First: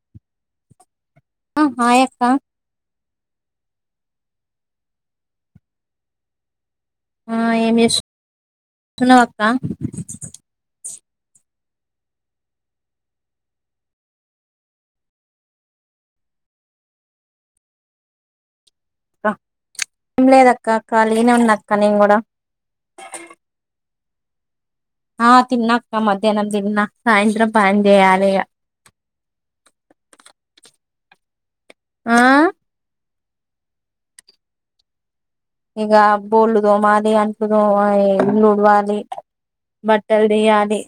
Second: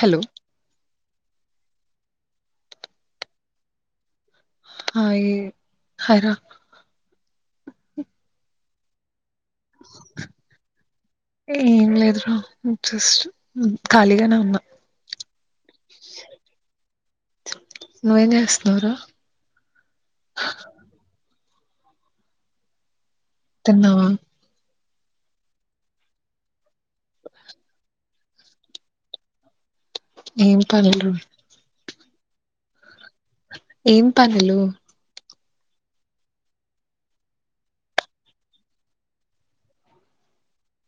Hello ఆ హయక్క hi హాయ్ర ఆ ఏమి చే స్తున్నావ్ కా ఏం లేదు రా జస్ట్ ఖాళీగానే ఉన్నా నువ్వేం చేస్ అ నిమ్లే అదక్క కాలనివ క నేన్ కూడా నా ఆ తిన్న అక్క మధ్యాహ్నం తిన్నా సాయంత్ర పా అందే ఏం పని ఆ ఏం పనులు ఇక బోర్లు దోమాలి అంటట్ దోమ డవాలి బట్టలు తీయాలి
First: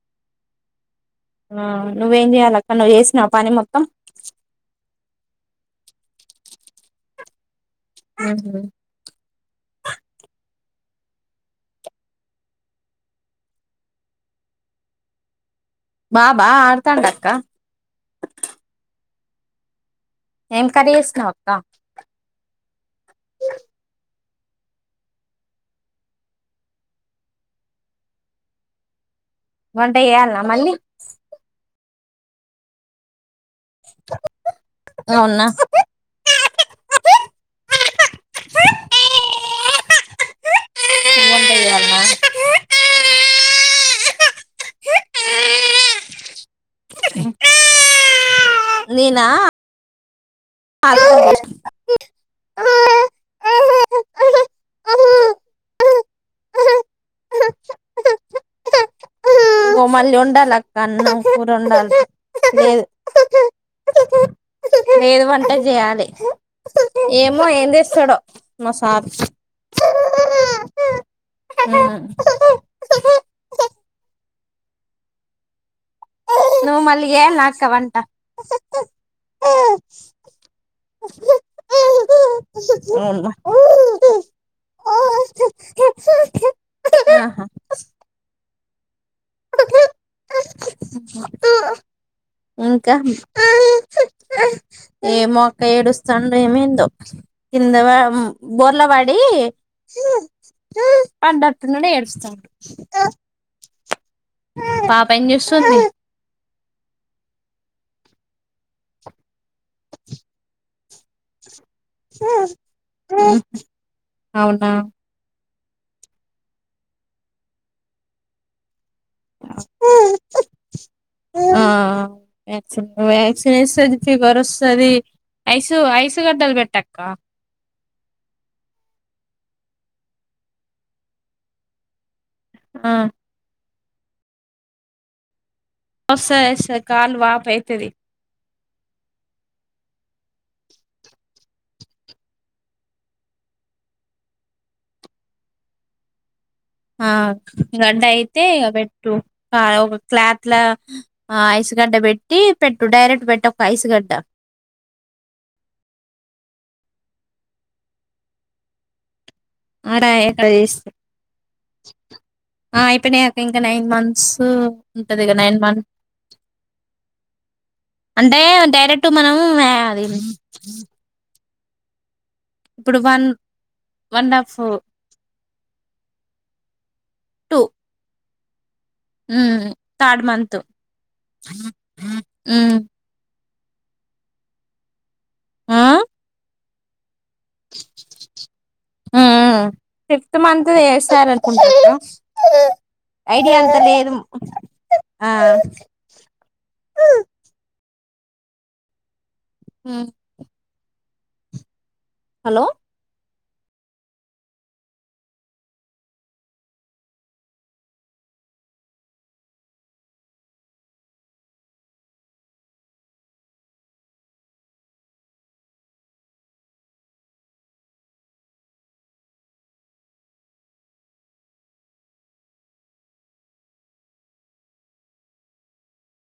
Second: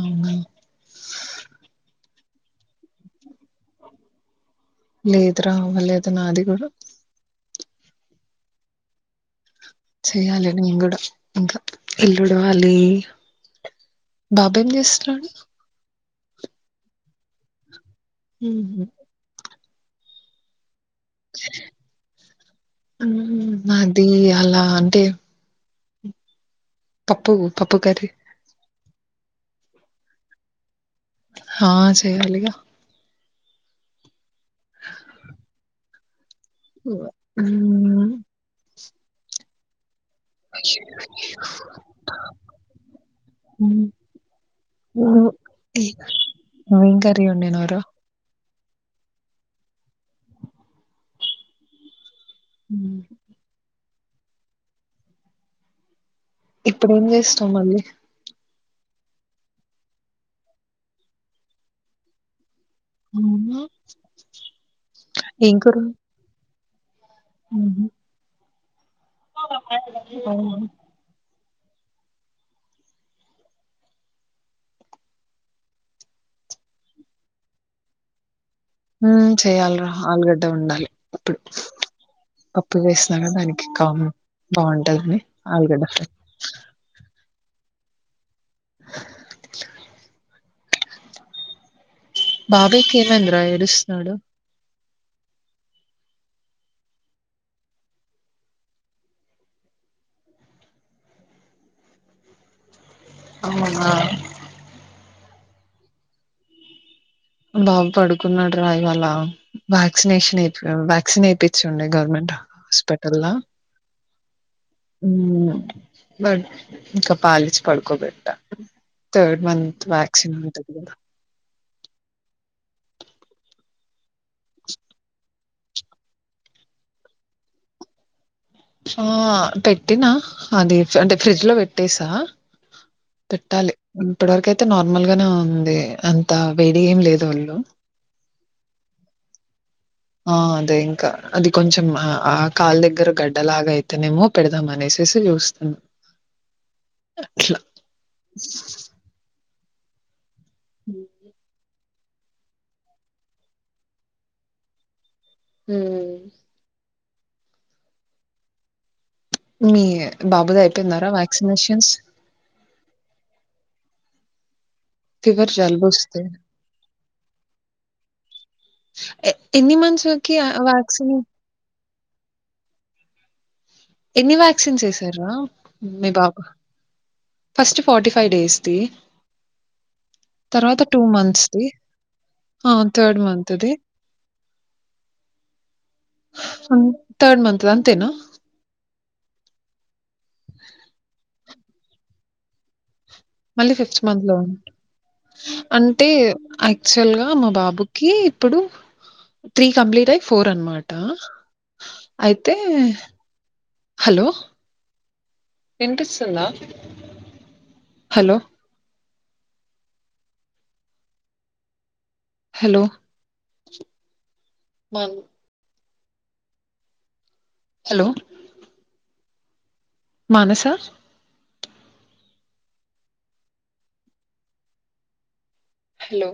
అవునా ఆ నువ్వేం చేయాలి అక్క నువ్వు చేసినవు పని మొత్తం లేదుర అవ్వాలేదు నాది కూడా మ్ హు చెయాలి నేను కూడా ఇంకా ఇల్లుడవాలి బాబా ఏం చేస్తున్నాడు బా బా ఆడతండు అక్క మ్ హు ఎం అది అలా అంటే పప్పు పప్పు కర వంట చేయాలన్నా మళ్ళీ ఆ చేయాలగా అవున్నా మ్మ్. ఏం చేయాలన్నా ఎం కర్రీ వండినావురా నేనా [unintelligible] మ్ ఇప్పుడేం చేస్ చమంది గోమల్లి ఉండాల అక్క అన్నం కూర ఉండల లేదు అవునా లేదు వంట ఏం కూర చేయాలి ఏమో ఏం చేస్తాడో మా సార్ అవునా ఉహుమ్ నువ్వు మళ్ళీ చేయలన అక్క వంట హమ్ చేయాలరా ఆలుగడ్డ ఉండాలి ఇప్పుడు పప్పు వేసినాక అవునా దానికి కా ఆహా బాగుంటందని ఆలుగడ్డ బాబాయ్కి ఇంకా ఏమైందిరా ఏడుస్తున్నాడు ఏ మొక్క ఏడుస్తాండో ఏమైందో కింద బోర్ల పడి పడుట్టునడు ఏడుస్తాడు అవునా పాప ఏంచేస్తుంది బాబు పడుకున్నాడు రా ఇవాలా వ్యాక్సినేషన్ వ్యాక్సిన్ వేయించం గవర్నమెంట్ హాస్పిటల్ లో ఉమ్. అవునా బట్ ఇంకా పాలించి పడుకోబెట్ట థర్డ్ మంత్ వ్యాక్సిన్ ఉంటది కదా వన్ వ్యాక్సిన్ వేస్తుంది ఫీవర్ వస్తుంది ఐసు ఐసు గడ్డలు పెట్టక్క ఆ పెట్టినా అది అంటే ఫ్రిడ్జ్ లో పెట్టేసా ఆ పెట్టాలి ఇప్పటివరకయితే నార్మల్ గానే ఉ అదే అంతా వస్తది వేడి వస్తది ఏం కాలు లేదు వాపు వొళ్ళు అయితది ఆ అదే ఇంకా అది కొంచెం ఆ కాలు దగ్గర గడ్డలాగా అయితేనేమో పెడదామ అనేసి చూస్తున్న ఆ గడ్డ అయితే ఇగా పెట్టు కా క్లాత్ ల హ్మ్. ఐస్ గడ్డ పెట్టి పెట్టు డైరెక్ట్ పెట్ట ఒక ఐసు గడ్డ ఉమ్ మీ అ రాక్క బాబుది చేస్త అయిపోయిందారా వ్యాక్సినేషన్స్? అయిపోనా ఇంకా నైన్ మంత్ సో ఉంటది కదా ఫీవర్, నైన్ మంత్ జలుబొస్తే అంటే డైరెక్ట్ ఎ మనం ఎన్ని అది మంత్స్‌కి ఆ వ్యాక్సిన్ ఇప్పుడు వన్ వన్ ఎన్ని హాఫ్ వ్యాక్సిన్స్ వేసరా మీ బాబు టూ ఫస్ట్ ఫోర్టీ ఫ ఫైవ్ డేస్ కి థర్డ్ మంత్ తర్వాత టూ మంత్స్ కి హా థర్డ్ మంత్ తది ఆ థర్డ్ మంత్ అంతేనా ఆ ఫిఫ్త్ మంత్ ఏస్తార కుంట మళ్ళీ ఫిఫ్త్ మంత్ లో ఉ ఆ అంటే యాక్చువల్ గా మా బాబు క ఇప్పుడు త్రీ కంప్లీట్ ఆయి ఫోర్ అన్న అయితే హలో హలో వినిపిస్తుందా hello hello hello Manasa hello